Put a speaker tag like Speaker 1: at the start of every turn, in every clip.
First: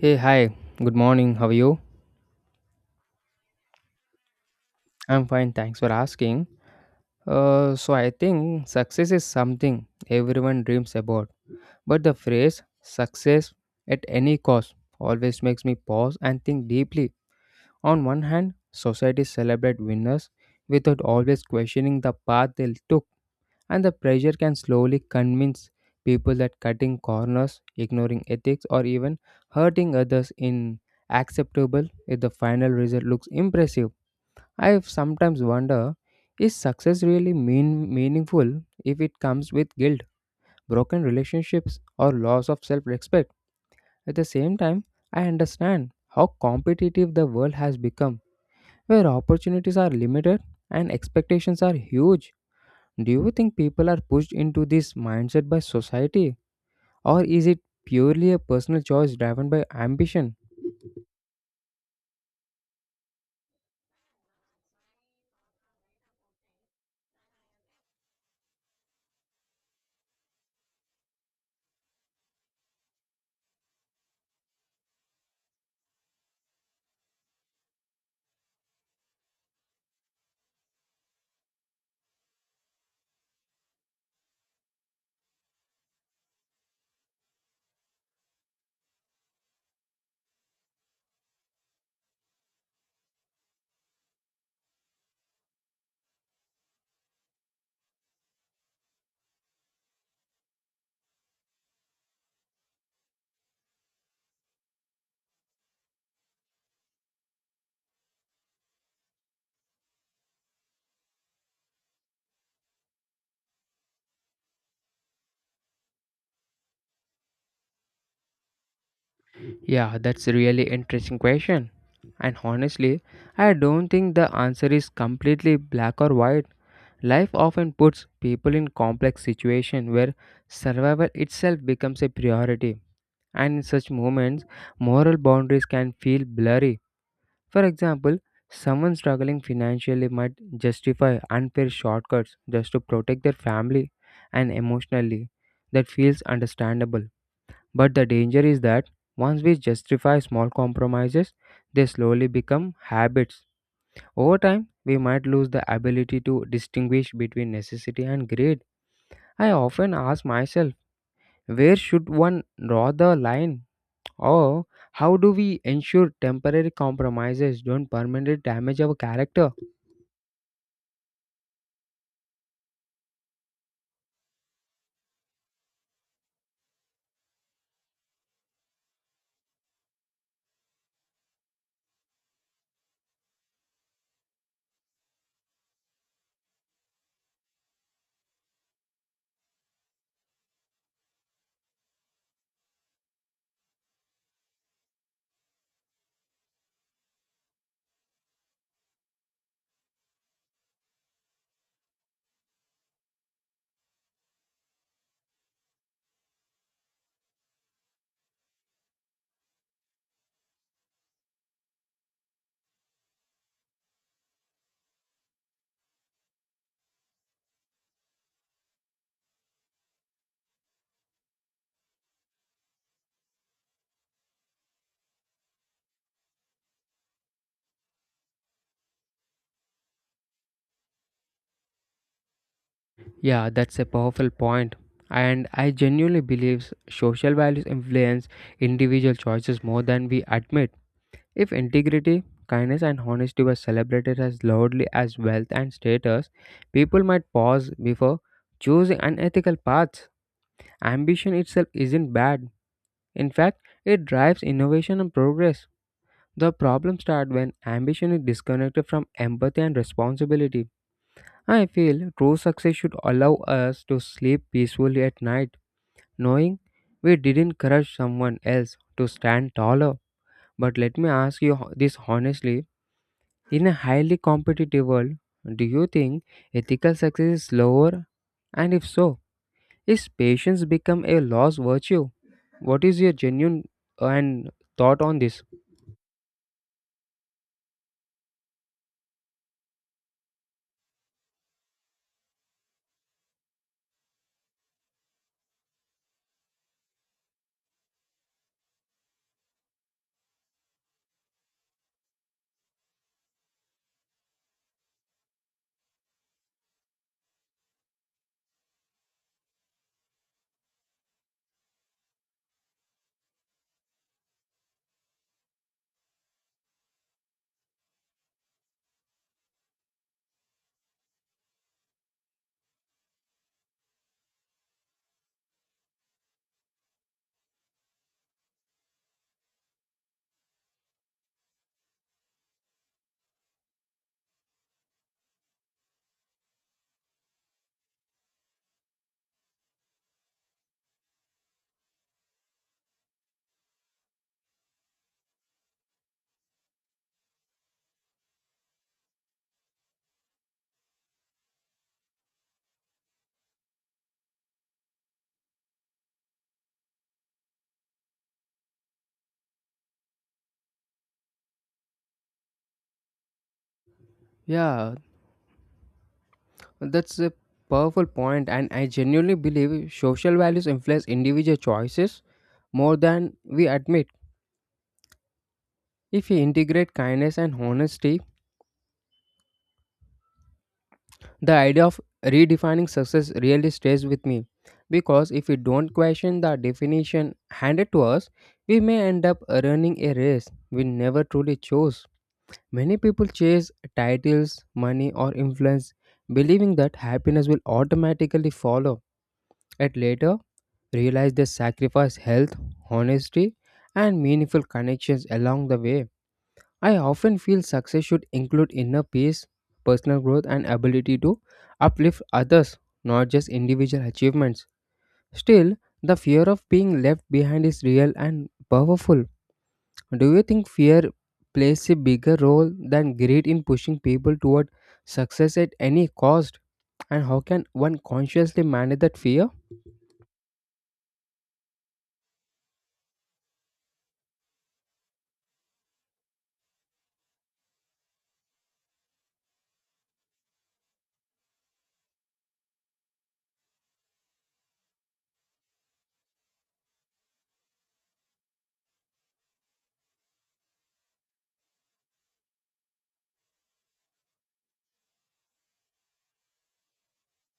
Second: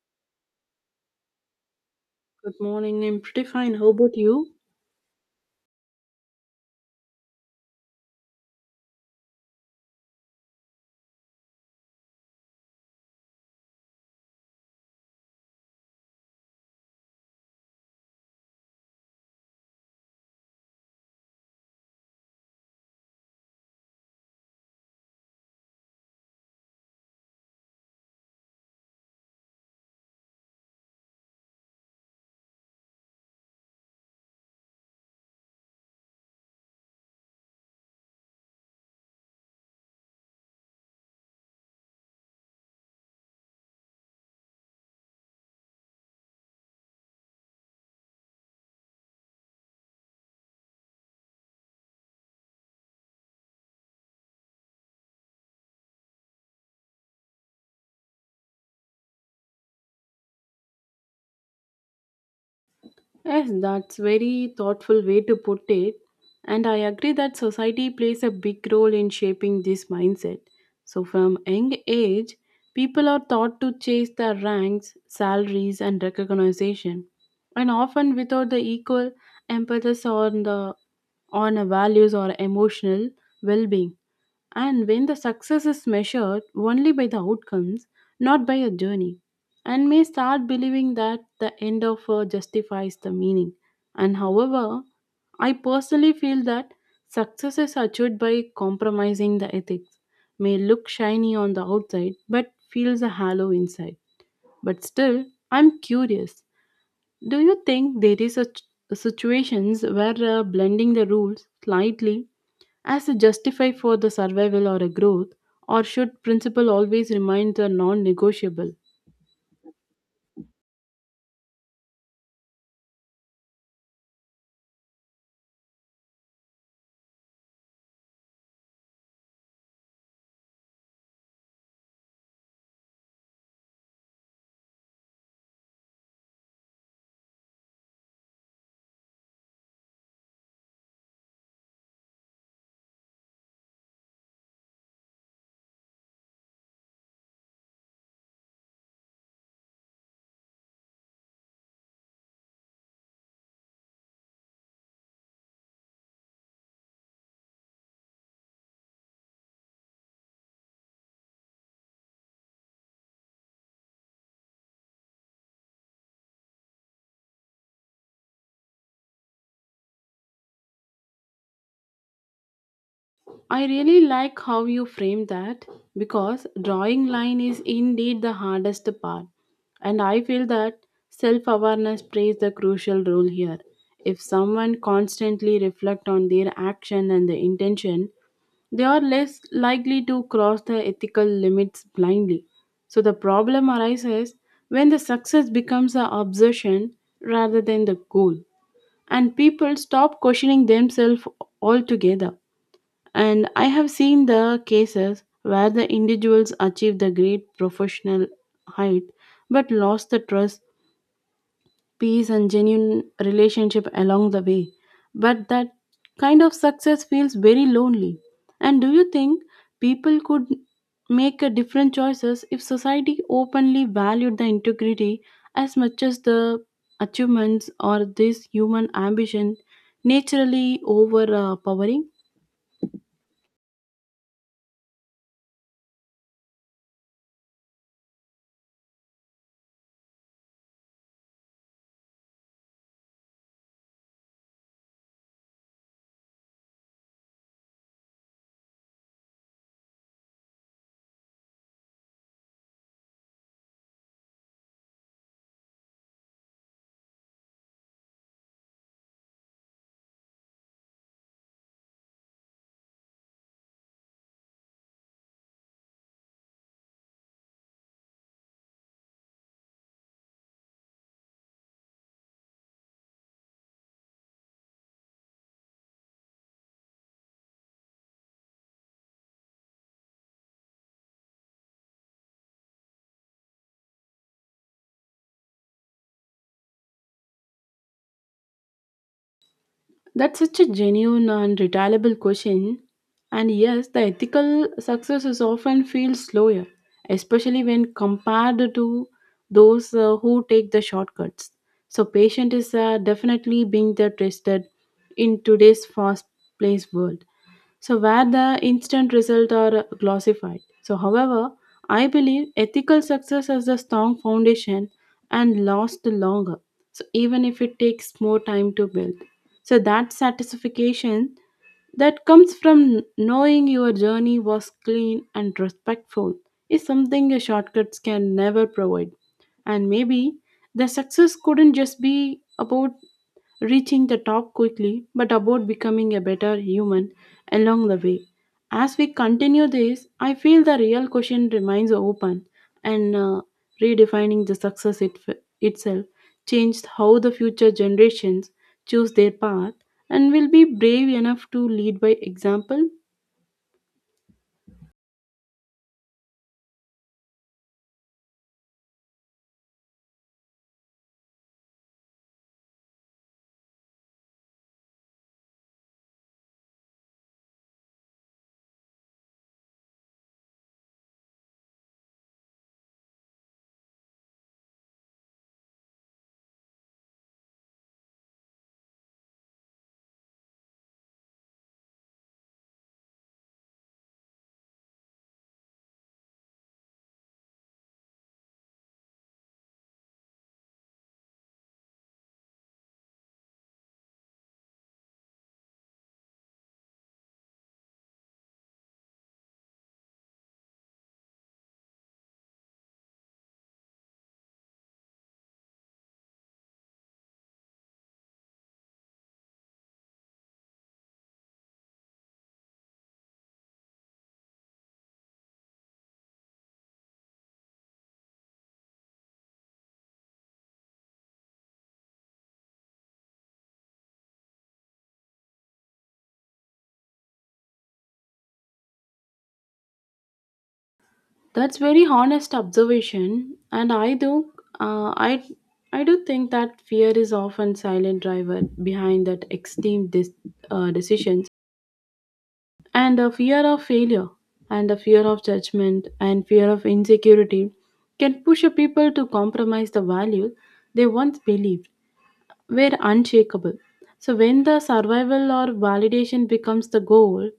Speaker 1: Hey, hi. Good morning. How are you?
Speaker 2: Good morning. I'm pretty fine. How about you?
Speaker 1: I'm fine. Thanks for asking. I think success is something everyone dreams about. But the phrase success at any cost always makes me pause and think deeply. On one hand, societies celebrate winners without always questioning the path they took, and the pressure can slowly convince people that cutting corners, ignoring ethics, or even hurting others in acceptable if the final result looks impressive. I sometimes wonder, is success really meaningful if it comes with guilt, broken relationships, or loss of self respect? At the same time, I understand how competitive the world has become, where opportunities are limited and expectations are huge. Do you think people are pushed into this mindset by society, or is it purely a personal choice driven by ambition?
Speaker 2: Yes, that's very thoughtful way to put it. And I agree that society plays a big role in shaping this mindset. So from young age, people are taught to chase their ranks, salaries and recognition, and often without the equal emphasis on the on values or emotional well-being. And when the success is measured only by the outcomes, not by a journey, and may start believing that the end of her justifies the meaning. And however, I personally feel that success is achieved by compromising the ethics, may look shiny on the outside but feels a hollow inside. But still, I'm curious. Do you think there is a situations where blending the rules slightly as a justify for the survival or a growth or should principle always remain the non-negotiable?
Speaker 1: Yeah, that's a really interesting question. And honestly, I don't think the answer is completely black or white. Life often puts people in complex situations where survival itself becomes a priority. And in such moments, moral boundaries can feel blurry. For example, someone struggling financially might justify unfair shortcuts just to protect their family and emotionally. That feels understandable. But the danger is that once we justify small compromises, they slowly become habits. Over time, we might lose the ability to distinguish between necessity and greed. I often ask myself, where should one draw the line? Or how do we ensure temporary compromises don't permanently damage our character?
Speaker 2: I really like how you frame that, because drawing line is indeed the hardest part, and I feel that self-awareness plays the crucial role here. If someone constantly reflect on their action and the intention, they are less likely to cross the ethical limits blindly. So the problem arises when the success becomes an obsession rather than the goal, and people stop questioning themselves altogether. And I have seen the cases where the individuals achieve the great professional height but lost the trust, peace and genuine relationship along the way. But that kind of success feels very lonely. And do you think people could make a different choices if society openly valued the integrity as much as the achievements, or this human ambition naturally overpowering?
Speaker 1: Yeah, that's a powerful point. And I genuinely believe social values influence individual choices more than we admit. If integrity, kindness, and honesty were celebrated as loudly as wealth and status, people might pause before choosing unethical paths. Ambition itself isn't bad. In fact, it drives innovation and progress. The problem starts when ambition is disconnected from empathy and responsibility. I feel true success should allow us to sleep peacefully at night, knowing we didn't crush someone else to stand taller. But let me ask you this honestly. In a highly competitive world, do you think ethical success is slower? And if so, is patience become a lost virtue? What is your genuine and thought on this?
Speaker 2: That's such a genuine and retailable question. And yes, the ethical success is often feels slower, especially when compared to those who take the shortcuts. So patient is definitely being the tested in today's fast-paced world so where the instant results are glossified. So, however, I believe ethical success has a strong foundation and lasts longer. So, even if it takes more time to build, so that satisfaction that comes from knowing your journey was clean and respectful is something your shortcuts can never provide. And maybe the success couldn't just be about reaching the top quickly, but about becoming a better human along the way. As we continue this, I feel the real question remains open and redefining the success itself changed how the future generations choose their path and will be brave enough to lead by example.
Speaker 1: Yeah, that's a powerful point, and I genuinely believe social values influence individual choices more than we admit. If we integrate kindness and honesty. The idea of redefining success really stays with me because if we don't question the definition handed to us, we may end up running a race we never truly chose. Many people chase titles, money, or influence, believing that happiness will automatically follow, and later realize they sacrifice health, honesty, and meaningful connections along the way. I often feel success should include inner peace, personal growth, and ability to uplift others, not just individual achievements. Still, the fear of being left behind is real and powerful. Do you think fear plays a bigger role than greed in pushing people toward success at any cost? And how can one consciously manage that fear?
Speaker 2: That's very honest observation, and uh, I I do think that fear is often silent driver behind that extreme decisions and a fear of failure and a fear of judgment and fear of insecurity can push a people to compromise the value they once believed were unshakable. So when the survival or validation becomes the goal,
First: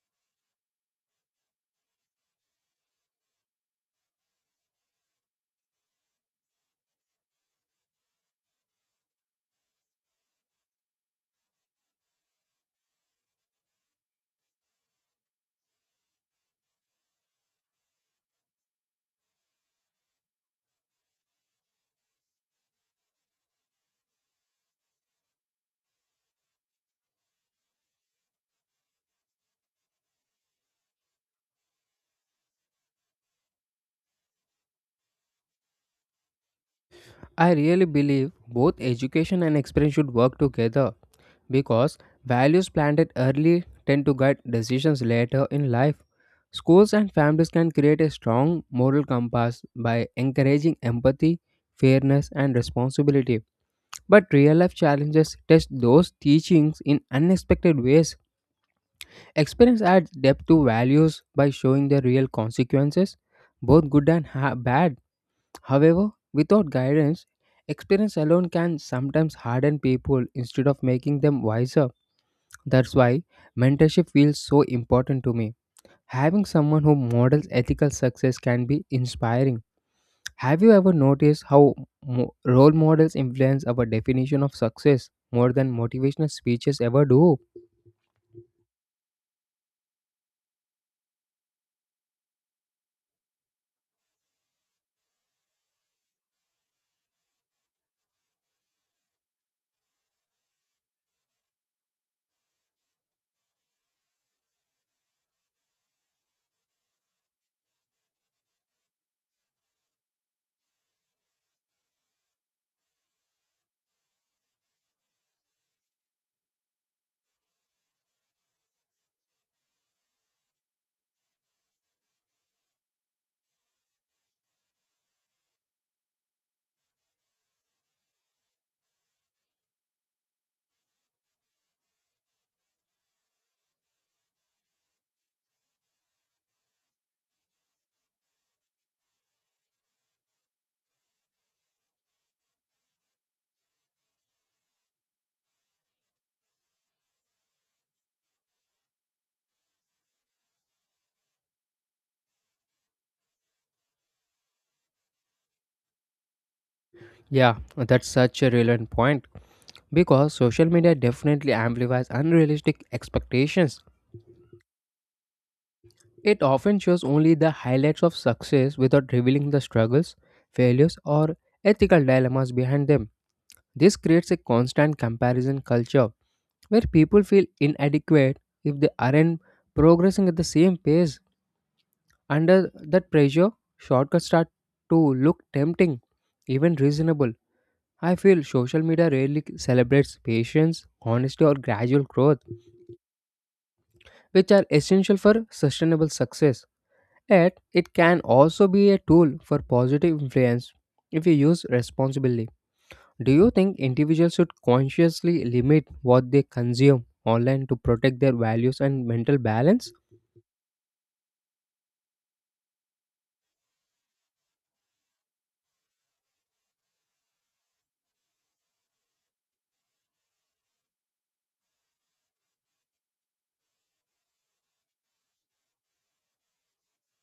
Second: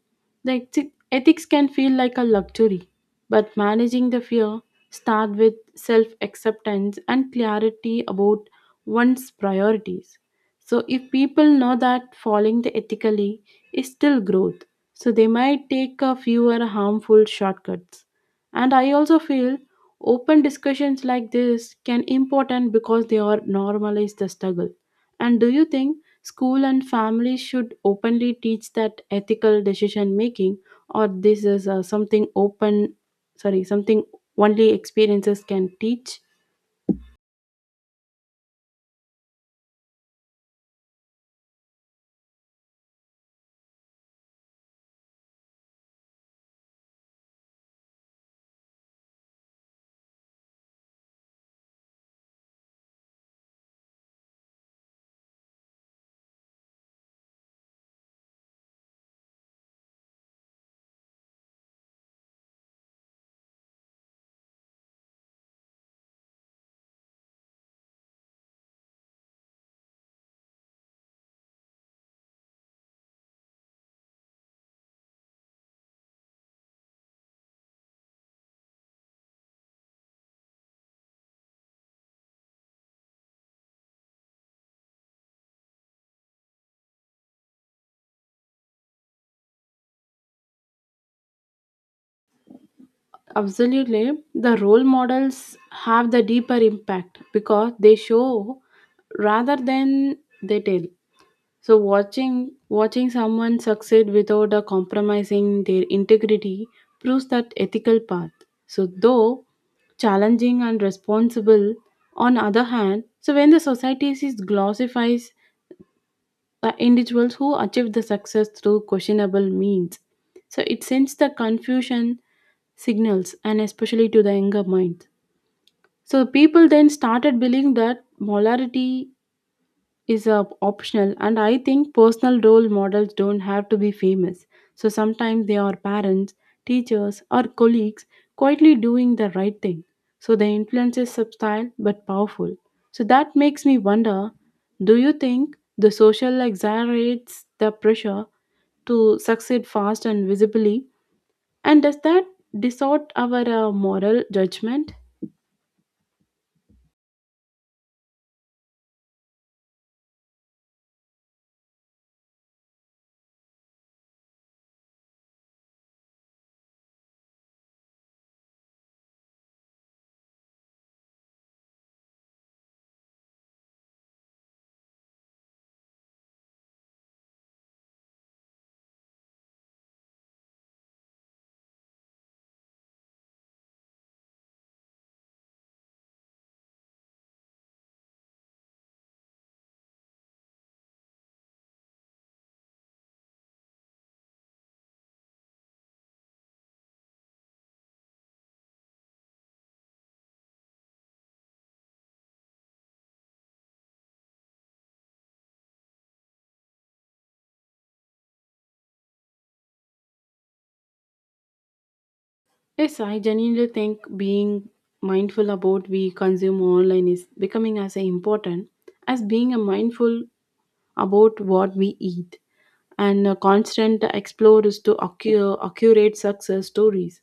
Speaker 2: the ethics can feel like a luxury. But managing the fear start with self-acceptance and clarity about one's priorities. So if people know that following the ethically is still growth, so they might take a fewer harmful shortcuts. And I also feel open discussions like this can important because they are normalize the struggle. And do you think school and family should openly teach that ethical decision making, or this is something open? Sorry, something only experiences can teach.
Speaker 1: I really believe both education and experience should work together because values planted early tend to guide decisions later in life. Schools and families can create a strong moral compass by encouraging empathy, fairness, and responsibility. But real life challenges test those teachings in unexpected ways. Experience adds depth to values by showing the real consequences, both good and bad. However, without guidance, experience alone can sometimes harden people instead of making them wiser. That's why mentorship feels so important to me. Having someone who models ethical success can be inspiring. Have you ever noticed how role models influence our definition of success more than motivational speeches ever do?
Speaker 2: Absolutely, the role models have the deeper impact because they show rather than they tell. So watching someone succeed without compromising their integrity proves that ethical path. So though challenging and responsible, on other hand, so when the society is glorifies the individuals who achieve the success through questionable means, so it sends the confusion signals and especially to the younger mind. So people then started believing that molarity is optional. And I think personal role models don't have to be famous, so sometimes they are parents, teachers or colleagues quietly doing the right thing. So the influence is subtle but powerful. So that makes me wonder, do you think the social exaggerates the pressure to succeed fast and visibly, and does that distort our moral judgment?
Speaker 1: Yeah, that's such a relevant point because social media definitely amplifies unrealistic expectations. It often shows only the highlights of success without revealing the struggles, failures, or ethical dilemmas behind them. This creates a constant comparison culture where people feel inadequate if they aren't progressing at the same pace. Under that pressure, shortcuts start to look tempting, even reasonable. I feel social media rarely celebrates patience, honesty, or gradual growth, which are essential for sustainable success. Yet, it can also be a tool for positive influence if you use responsibly. Do you think individuals should consciously limit what they consume online to protect their values and mental balance?
Speaker 2: Yes, I genuinely think being mindful about we consume online is becoming as important as being a mindful about what we eat. And a constant explorers to accurate success stories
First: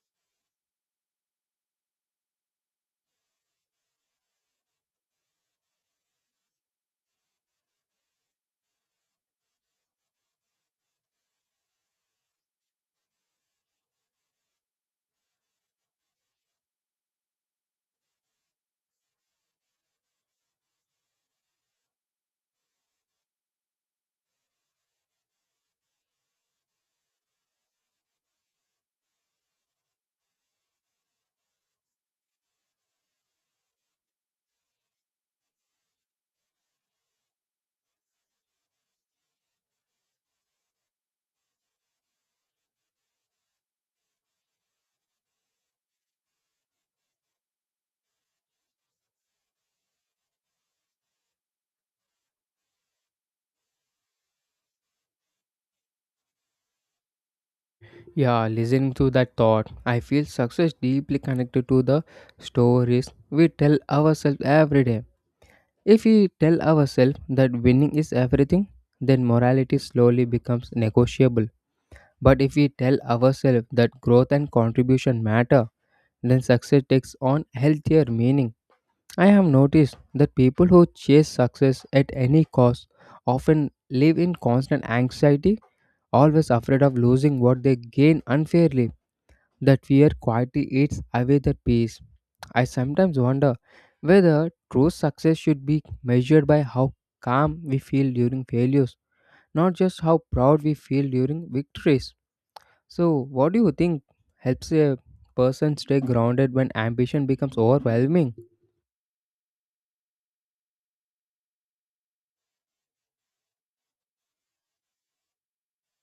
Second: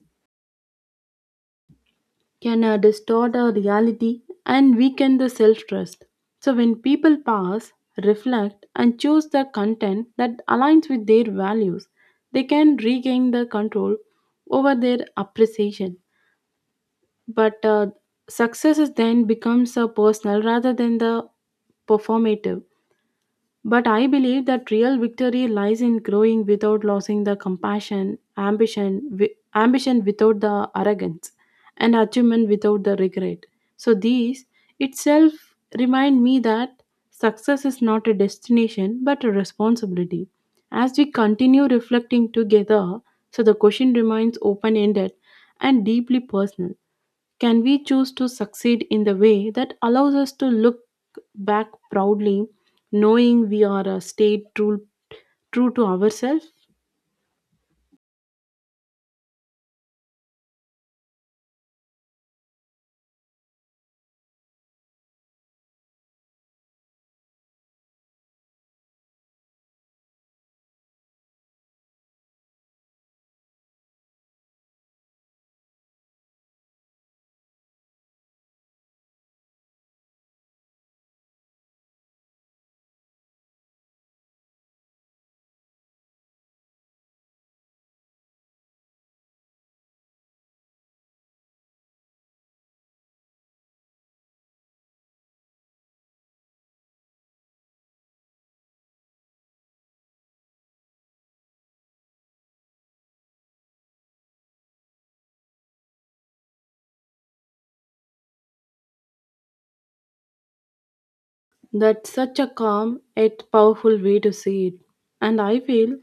Speaker 2: can distort our reality and weaken the self-trust. So when people pause, reflect and choose the content that aligns with their values, they can regain the control over their appreciation. But success is then becomes a personal rather than the performative. But I believe that real victory lies in growing without losing the compassion, ambition without the arrogance, and achievement without the regret. So these itself remind me that success is not a destination but a responsibility. As we continue reflecting together, so the question remains open ended and deeply personal. Can we choose to succeed in the way that allows us to look back proudly, knowing we are stayed true to ourselves?
Speaker 1: Yeah, listening to that thought, I feel success deeply connected to the stories we tell ourselves every day. If we tell ourselves that winning is everything, then morality slowly becomes negotiable. But if we tell ourselves that growth and contribution matter, then success takes on healthier meaning. I have noticed that people who chase success at any cost often live in constant anxiety, always afraid of losing what they gain unfairly. That fear quietly eats away the peace. I sometimes wonder whether true success should be measured by how calm we feel during failures, not just how proud we feel during victories. So, what do you think helps a person stay grounded when ambition becomes overwhelming?
Speaker 2: That's such a calm yet powerful way to see it. And I feel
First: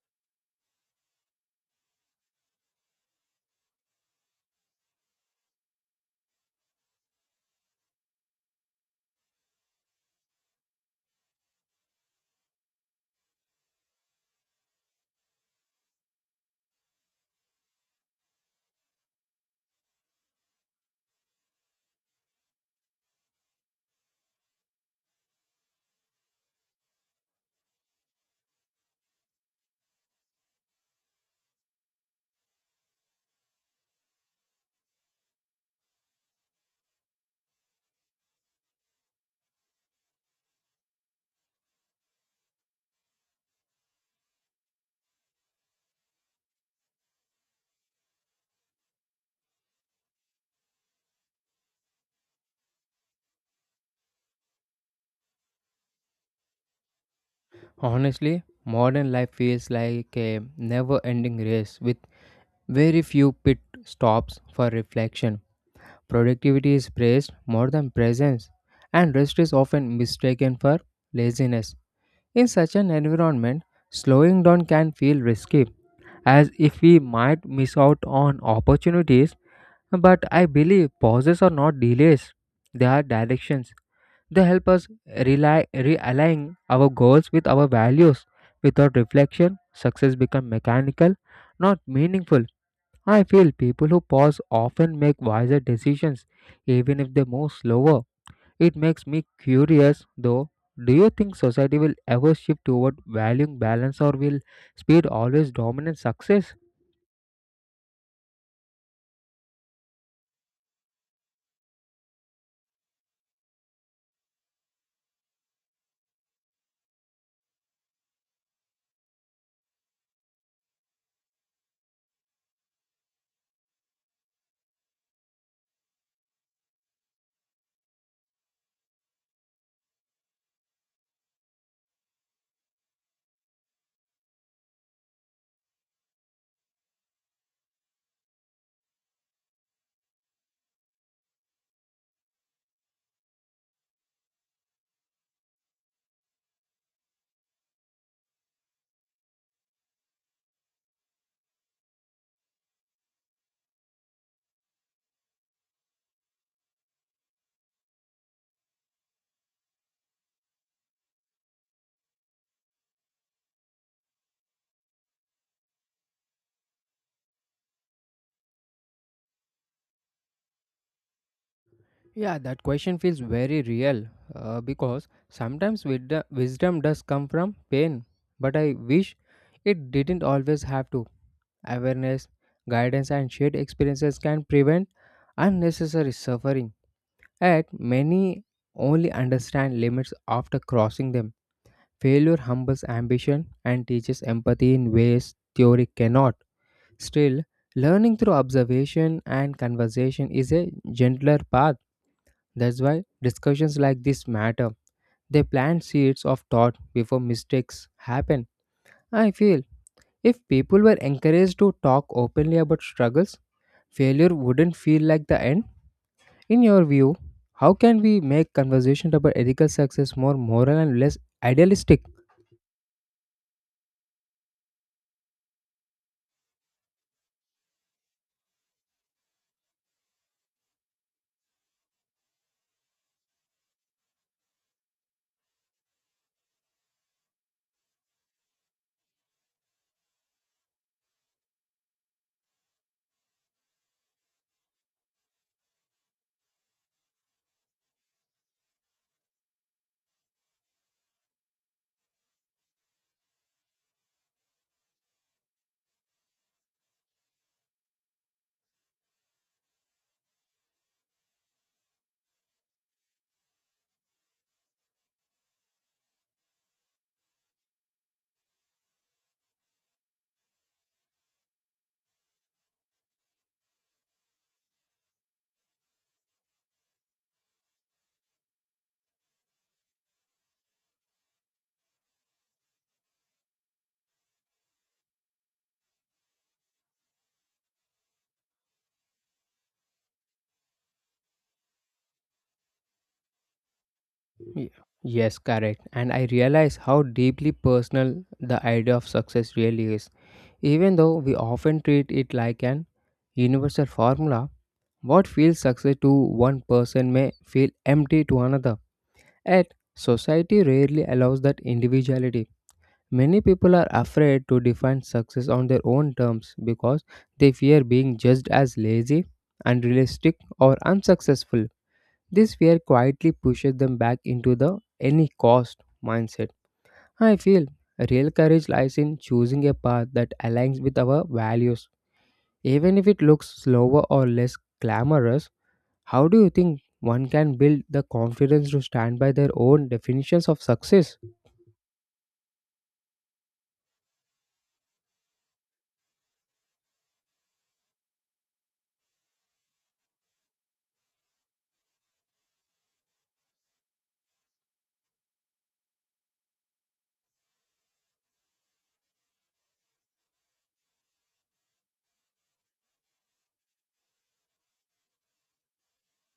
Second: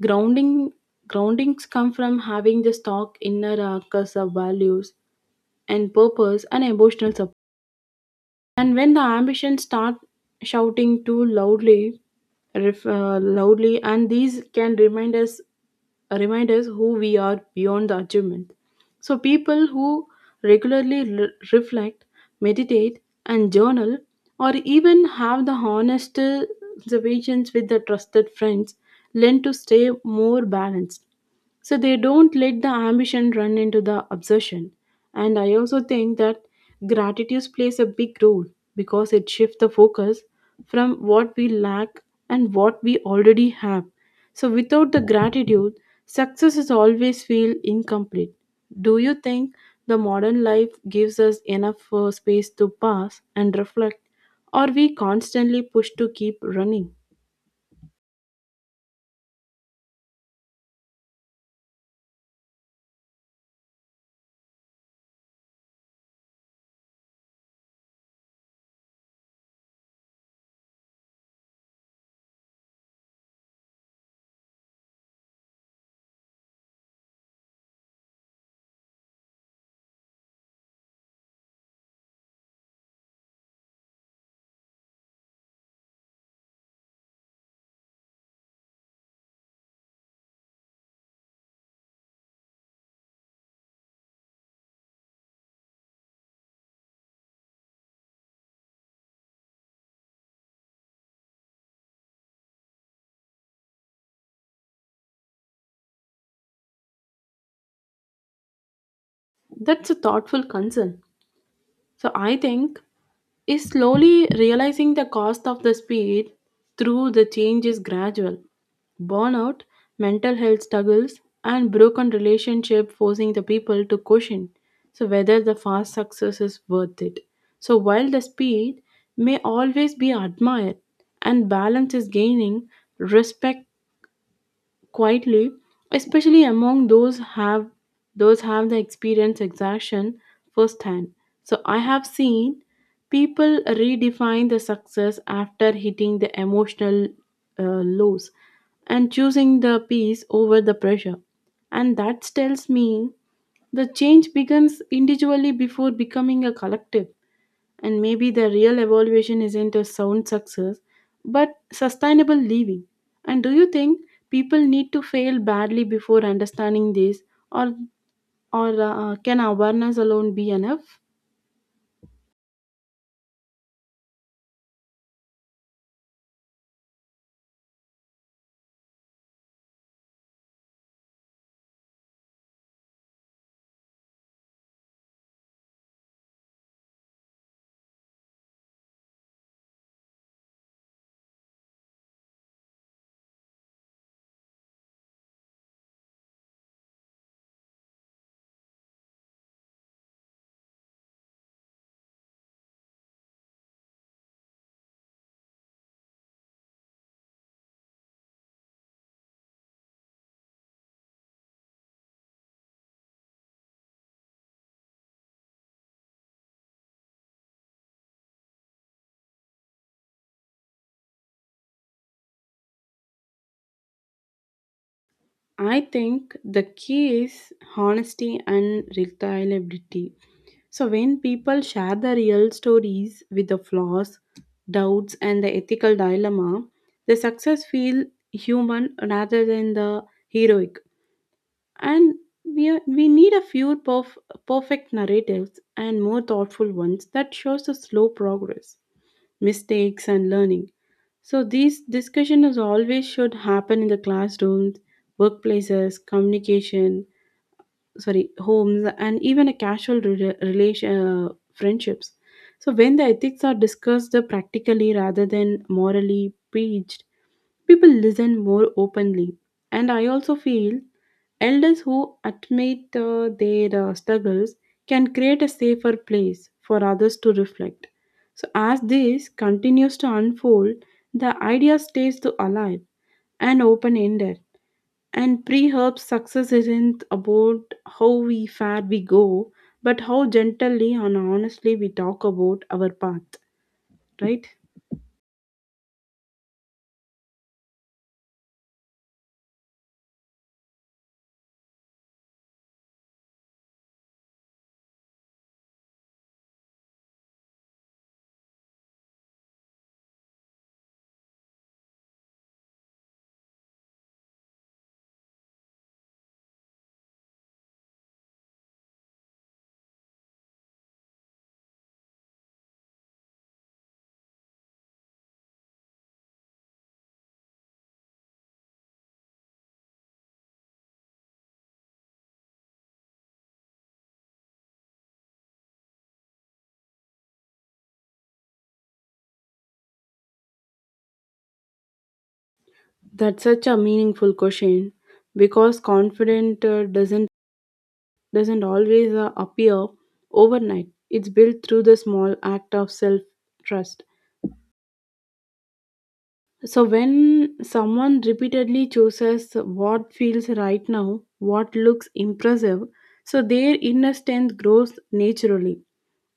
Speaker 2: grounding groundings come from having the stock inner anchors of values and purpose and emotional support. And when the ambitions start shouting too loudly, loudly, and these can remind us who we are beyond the achievement. So people who regularly reflect, meditate, and journal, or even have the honest observations with the trusted friends, learn to stay more balanced. So they don't let the ambition run into the obsession. And I also think that gratitude plays a big role because it shifts the focus from what we lack and what we already have. So without the gratitude, success is always feel incomplete. Do you think the modern life gives us enough space to pause and reflect, or we constantly push to keep running?
Speaker 1: Honestly, modern life feels like a never ending race with very few pit stops for reflection. Productivity is praised more than presence, and rest is often mistaken for laziness. In such an environment, slowing down can feel risky, as if we might miss out on opportunities. But I believe pauses are not delays, they are directions. They help us realign our goals with our values. Without reflection, success becomes mechanical, not meaningful. I feel people who pause often make wiser decisions, even if they move slower. It makes me curious though. Do you think society will ever shift toward valuing balance or will speed always dominate success?
Speaker 2: That's a thoughtful concern. So I think is slowly realizing the cost of the speed through the change is gradual. Burnout, mental health struggles, and broken relationship forcing the people to question so whether the fast success is worth it. So while the speed may always be admired and balance is gaining, respect quietly, especially among those have the experience exhaustion firsthand. So I have seen people redefine the success after hitting the emotional uh, lows and choosing the peace over the pressure. And that tells me the change begins individually before becoming a collective. And maybe the real evaluation isn't a sound success, but sustainable living. And do you think people need to fail badly before understanding this, or can awareness alone be enough?
Speaker 1: Yeah, that question feels very real because sometimes wisdom does come from pain, but I wish it didn't always have to. Awareness, guidance, and shared experiences can prevent unnecessary suffering. Yet, many only understand limits after crossing them. Failure humbles ambition and teaches empathy in ways theory cannot. Still, learning through observation and conversation is a gentler path. That's why discussions like this matter. They plant seeds of thought before mistakes happen. I feel if people were encouraged to talk openly about struggles, failure wouldn't feel like the end. In your view, how can we make conversation about ethical success more moral and less idealistic?
Speaker 2: I think the key is honesty and reliability. So, when people share the real stories with the flaws, doubts, and the ethical dilemma, the success feel human rather than the heroic. And we need a few perfect narratives and more thoughtful ones that shows the slow progress, mistakes and learning. So these discussion is always should happen in the classrooms, workplaces, communication, sorry, homes and even a casual relation friendships. So when the ethics are discussed practically rather than morally preached, people listen more openly. And I also feel elders who admit their struggles can create a safer place for others to reflect. So, as this continues to unfold, the idea stays to alive and open ended. And pre herb success isn't about how we far we go, but how gently and honestly we talk about our path, right?
Speaker 1: Y- Yes, correct. And I realize how deeply personal the idea of success really is. Even though we often treat it like an universal formula, what feels success to one person may feel empty to another. Yet, society rarely allows that individuality. Many people are afraid to define success on their own terms because they fear being judged as lazy, unrealistic, or unsuccessful. This fear quietly pushes them back into the any cost mindset. I feel real courage lies in choosing a path that aligns with our values. Even if it looks slower or less glamorous, how do you think one can build the confidence to stand by their own definitions of success?
Speaker 2: That's such a meaningful question because confident doesn't always appear overnight. It's built through the small act of self trust. So, when someone repeatedly chooses what feels right now, what looks impressive, so their inner strength grows naturally.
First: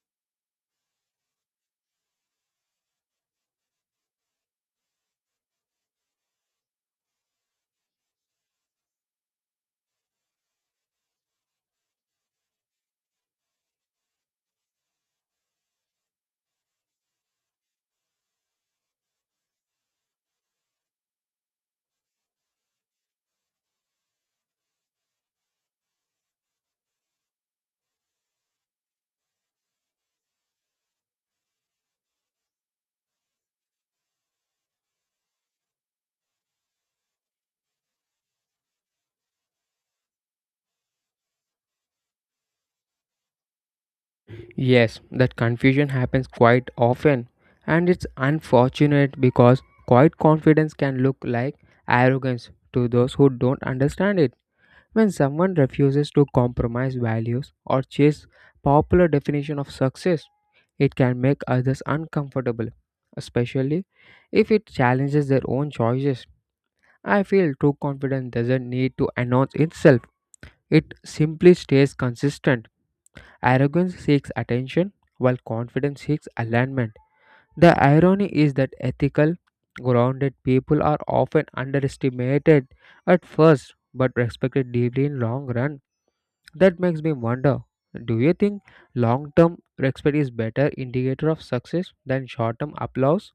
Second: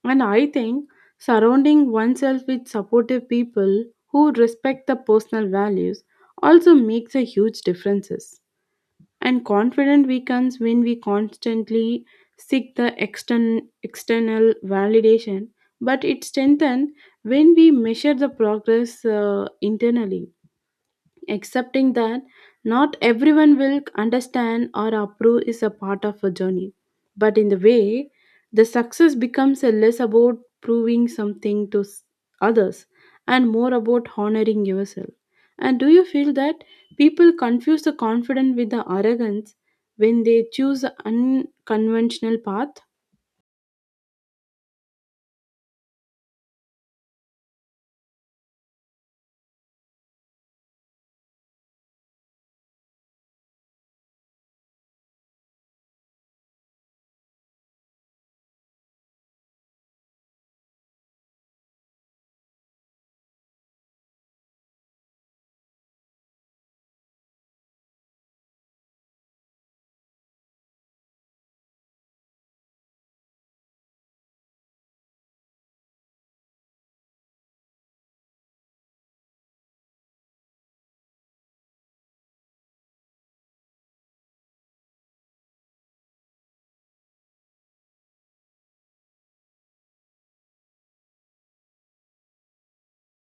Speaker 2: And I think surrounding oneself with supportive people who respect the personal values also makes a huge differences. And confident weakens when we constantly seek the external validation, but it strengthens when we measure the progress internally. Accepting that not everyone will understand or approve is a part of a journey. But in the way, the success becomes a less about proving something others and more about honoring yourself. And do you feel that people confuse the confident with the arrogance when they choose unconventional path?
Speaker 1: Yes, that confusion happens quite often, and it's unfortunate because quiet confidence can look like arrogance to those who don't understand it. When someone refuses to compromise values or chase popular definition of success, it can make others uncomfortable, especially if it challenges their own choices. I feel true confidence doesn't need to announce itself, it simply stays consistent. Arrogance seeks attention, while confidence seeks alignment. The irony is that ethical, grounded people are often underestimated at first but respected deeply in long run. That makes me wonder, do you think long term respect is better indicator of success than short term applause?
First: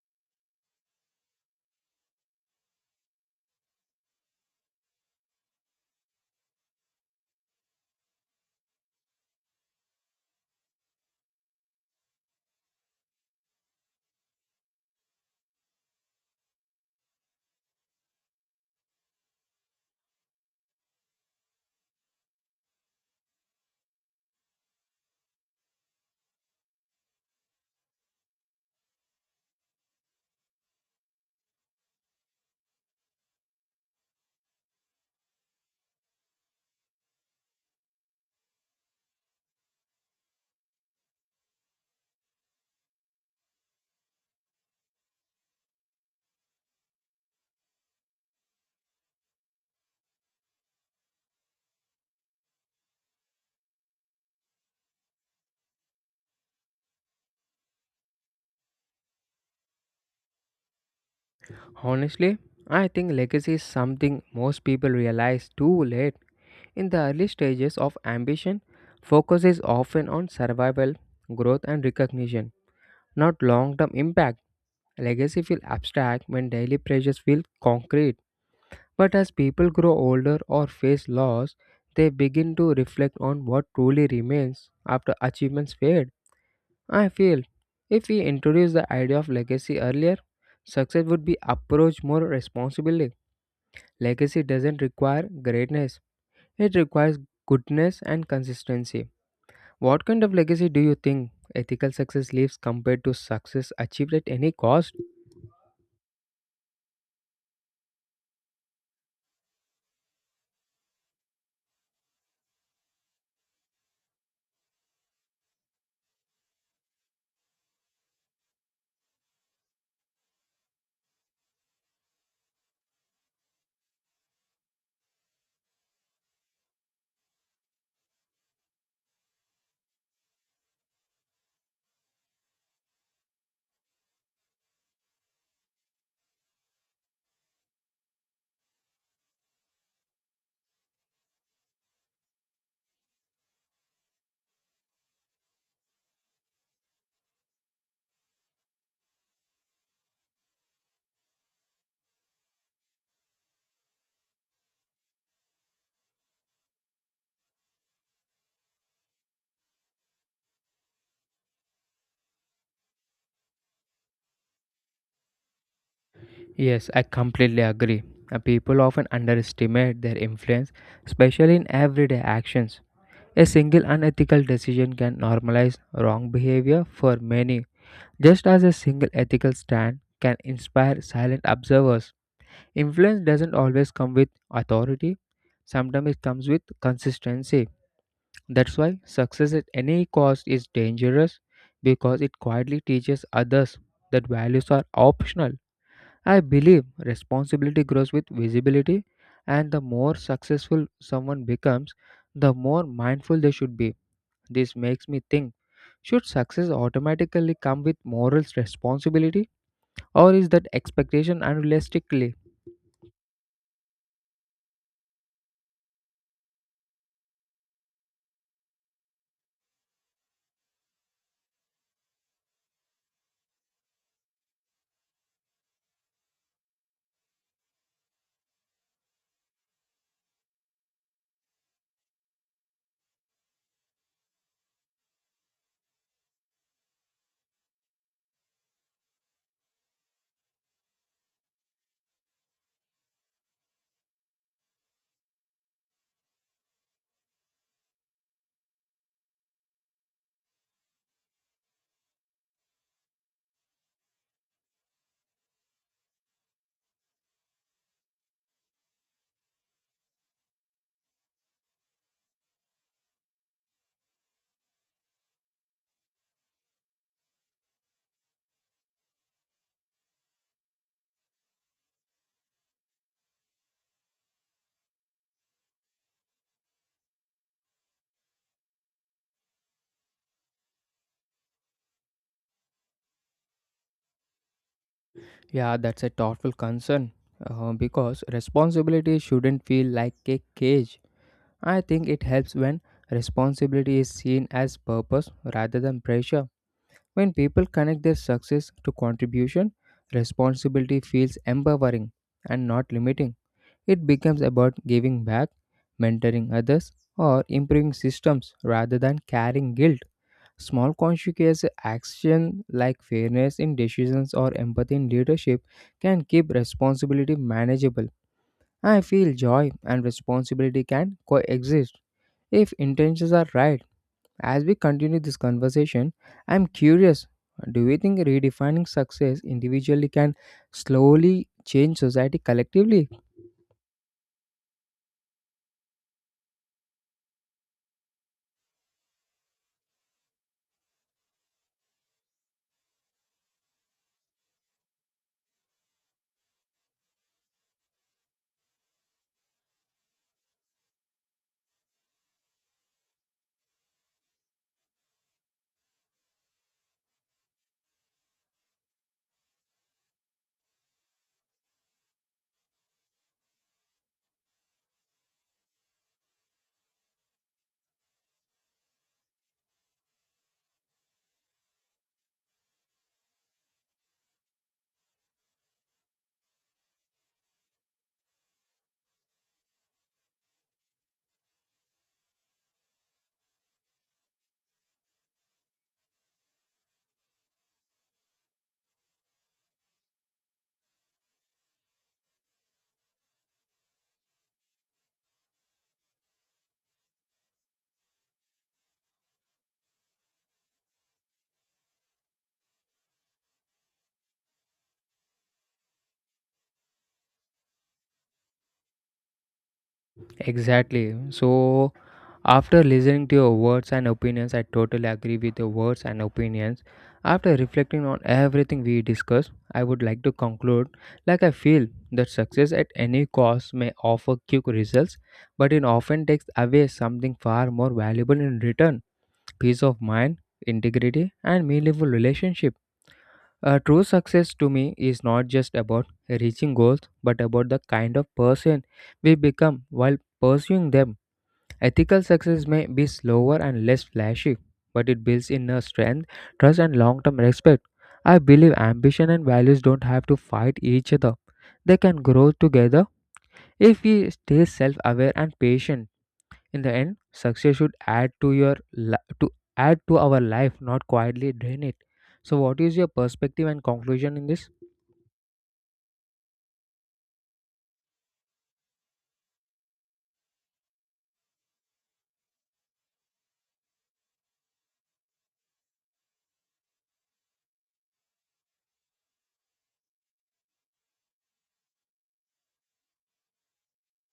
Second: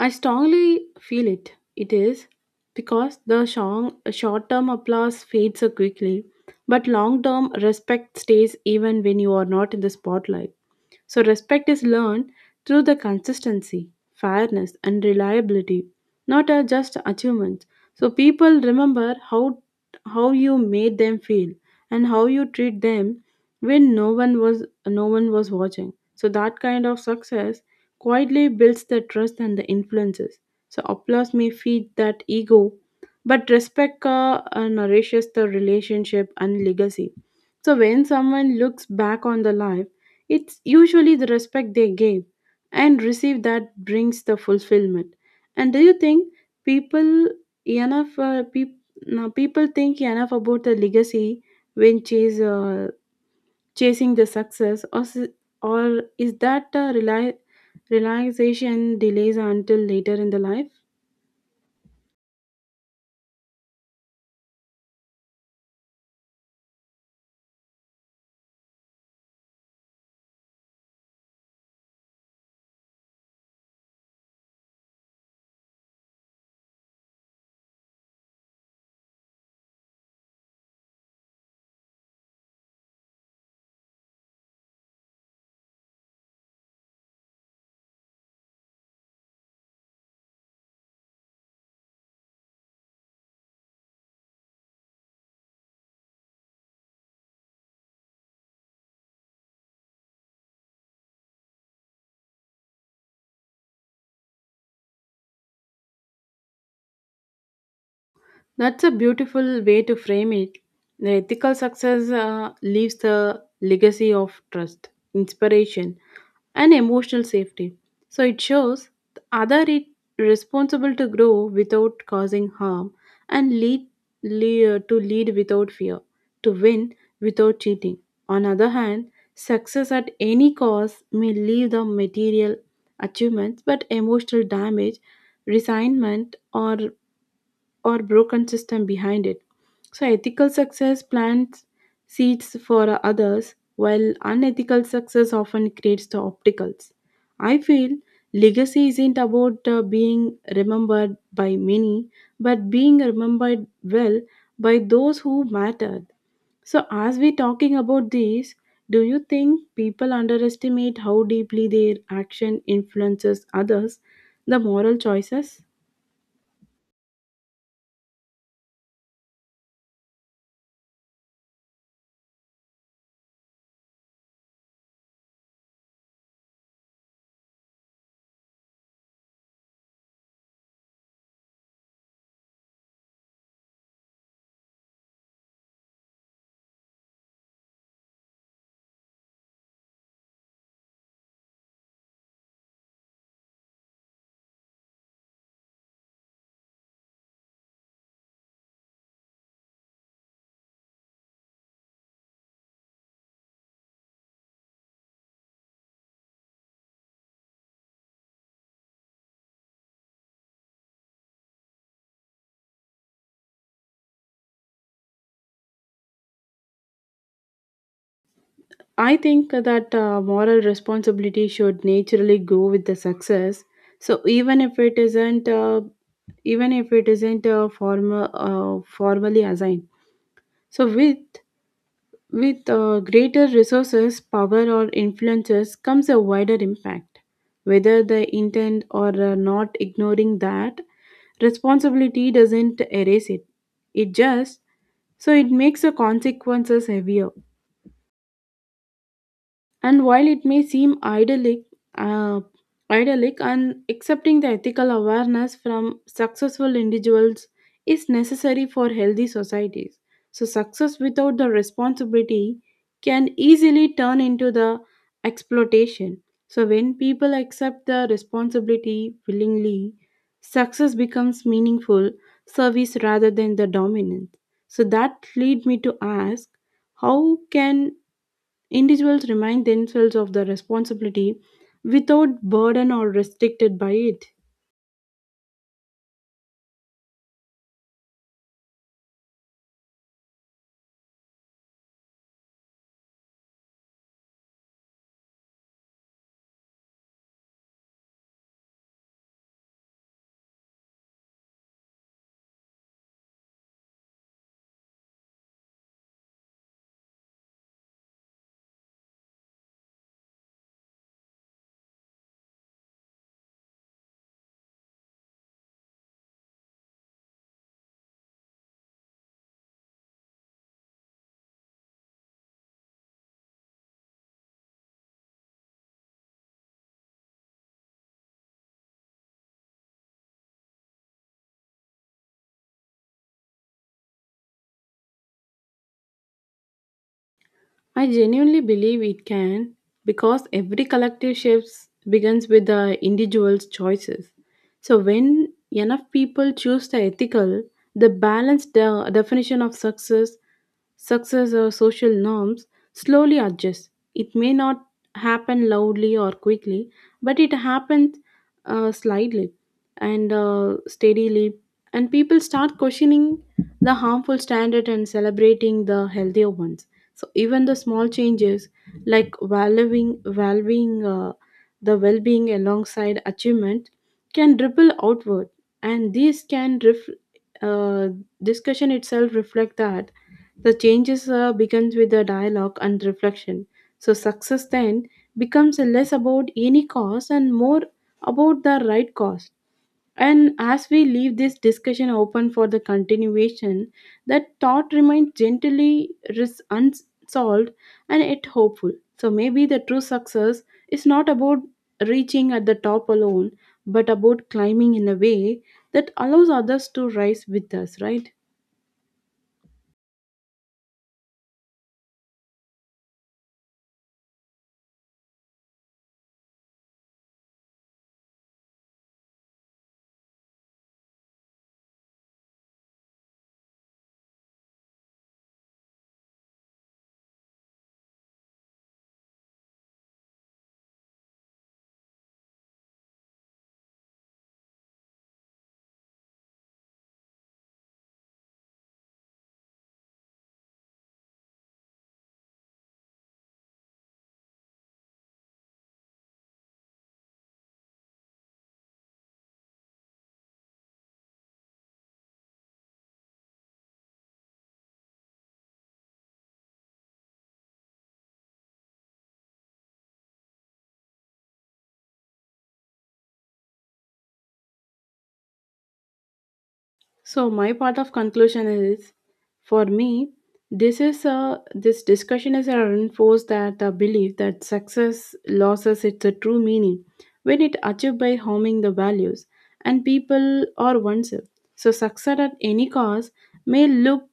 Speaker 2: I strongly feel it. It is because the short term applause fades so quickly, but long term respect stays even when you are not in the spotlight. So, respect is learned through the consistency, fairness, and reliability, not just achievements. So, people remember how you made them feel and how you treat them when no one was watching. So that kind of success quietly builds the trust and the influences. So applause may feed that ego, but respect nourishes the relationship and legacy. So when someone looks back on the life, it's usually the respect they gave and receive that brings the fulfillment. And do you think people enough peop now people think enough about the legacy when chase chasing the success or is that rely relaxation delays until later in the life?
Speaker 1: Honestly, I think legacy is something most people realize too late. In the early stages of ambition, focus is often on survival, growth, and recognition, not long term impact. Legacy feels abstract when daily pressures feel concrete. But as people grow older or face loss, they begin to reflect on what truly remains after achievements fade. I feel if we introduce the idea of legacy earlier, success would be approached more responsibly. Legacy doesn't require greatness, it requires goodness and consistency. What kind of legacy do you think ethical success leaves compared to success achieved at any cost?
Speaker 2: That's a beautiful way to frame it. The ethical success leaves the legacy of trust, inspiration, and emotional safety. So it shows the other is responsible to grow without causing harm and lead without fear, to win without cheating. On other hand, success at any cost may leave the material achievements but emotional damage, resignment or broken system behind it. So ethical success plants seeds for others, while unethical success often creates the obstacles. I feel legacy isn't about being remembered by many, but being remembered well by those who mattered. So, as we're talking about this, do you think people underestimate how deeply their action influences others, the moral choices?
Speaker 1: Yes, I completely agree. People often underestimate their influence, especially in everyday actions. A single unethical decision can normalize wrong behavior for many, just as a single ethical stand can inspire silent observers. Influence doesn't always come with authority, sometimes it comes with consistency. That's why success at any cost is dangerous because it quietly teaches others that values are optional. I believe responsibility grows with visibility, and the more successful someone becomes, the more mindful they should be. This makes me think, should success automatically come with moral responsibility, or is that expectation unrealistically?
Speaker 2: I think that moral responsibility should naturally go with the success. So even if it isn't, even if it isn't formal, formally assigned. So with greater resources, power, or influences comes a wider impact. Whether the intent or not, ignoring that responsibility doesn't erase it. It just so it makes the consequences heavier. And while it may seem uh, idyllic and accepting, the ethical awareness from successful individuals is necessary for healthy societies. So success without the responsibility can easily turn into the exploitation. So when people accept the responsibility willingly, success becomes meaningful service rather than the dominance. So that lead me to ask, how can individuals remind themselves of the responsibility without burden or restricted by it?
Speaker 1: Yeah, that's a thoughtful concern because responsibility shouldn't feel like a cage. I think it helps when responsibility is seen as purpose rather than pressure. When people connect their success to contribution, responsibility feels empowering and not limiting. It becomes about giving back, mentoring others, or improving systems rather than carrying guilt. Small conscious action like fairness in decisions or empathy in leadership can keep responsibility manageable. I feel joy and responsibility can coexist if intentions are right. As we continue this conversation, I'm curious, do you think redefining success individually can slowly change society collectively?
Speaker 2: I genuinely believe it can, because every collective shifts begins with the individual's choices. So when enough people choose the ethical, the balanced definition of success, success or social norms slowly adjusts. It may not happen loudly or quickly, but it happens slightly and steadily. And people start questioning the harmful standard and celebrating the healthier ones. So even the small changes like valuing the well-being alongside achievement can ripple outward, and uh, discussion itself reflect that the changes begins with the dialogue and reflection. So success then becomes less about any cause and more about the right cause. And as we leave this discussion open for the continuation, that thought remains gently unsolved and yet hopeful. So maybe the true success is not about reaching at the top alone, but about climbing in a way that allows others to rise with us, right?
Speaker 1: Exactly. So, after listening to your words and opinions, I totally agree with your words and opinions. After reflecting on everything we discussed, I would like to conclude, like, I feel that success at any cost may offer quick results, but it often takes away something far more valuable in return. Peace of mind, integrity, and meaningful relationship. A true success to me is not just about reaching goals, but about the kind of person we become while pursuing them. Ethical success may be slower and less flashy, but it builds inner strength, trust, and long term respect. I believe ambition and values don't have to fight each other, they can grow together if we stay self aware and patient. In the end, success should add to your li- to add to our life, not quietly drain it. So, what is your perspective and conclusion in this?
Speaker 2: So my part of conclusion is, for me, this discussion is a reinforce that belief that success losses its a true meaning when it achieved by harming the values and people or oneself. So success at any cost may look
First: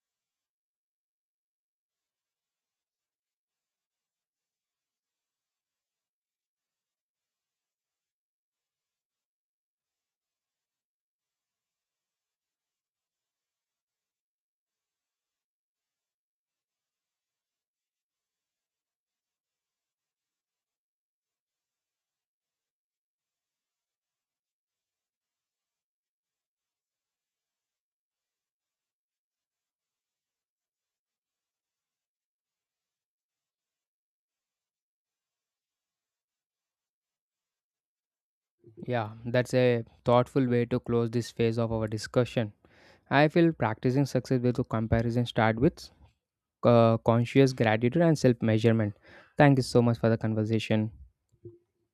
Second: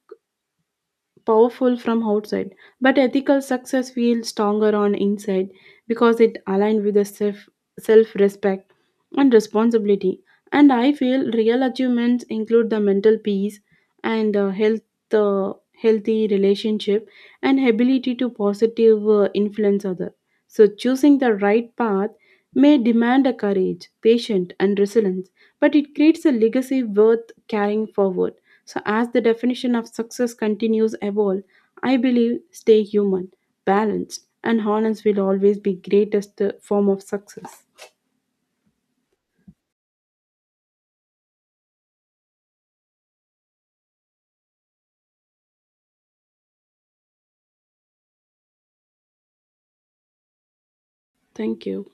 Speaker 2: powerful from outside, but ethical success feels stronger on inside because it aligns with the self respect and responsibility. And I feel real achievements include the mental peace and healthy relationship and ability to positive influence other. So choosing the right path may demand a courage, patience, and resilience, but it creates a legacy worth carrying forward. So, as the definition of success continues evolve, I believe stay human, balanced, and honest will always be greatest form of success.
Speaker 1: Yeah, that's a thoughtful way to close this phase of our discussion. I feel practicing success with a comparison start with conscious gratitude and self measurement. Thank you so much for the conversation.
Speaker 2: Thank you.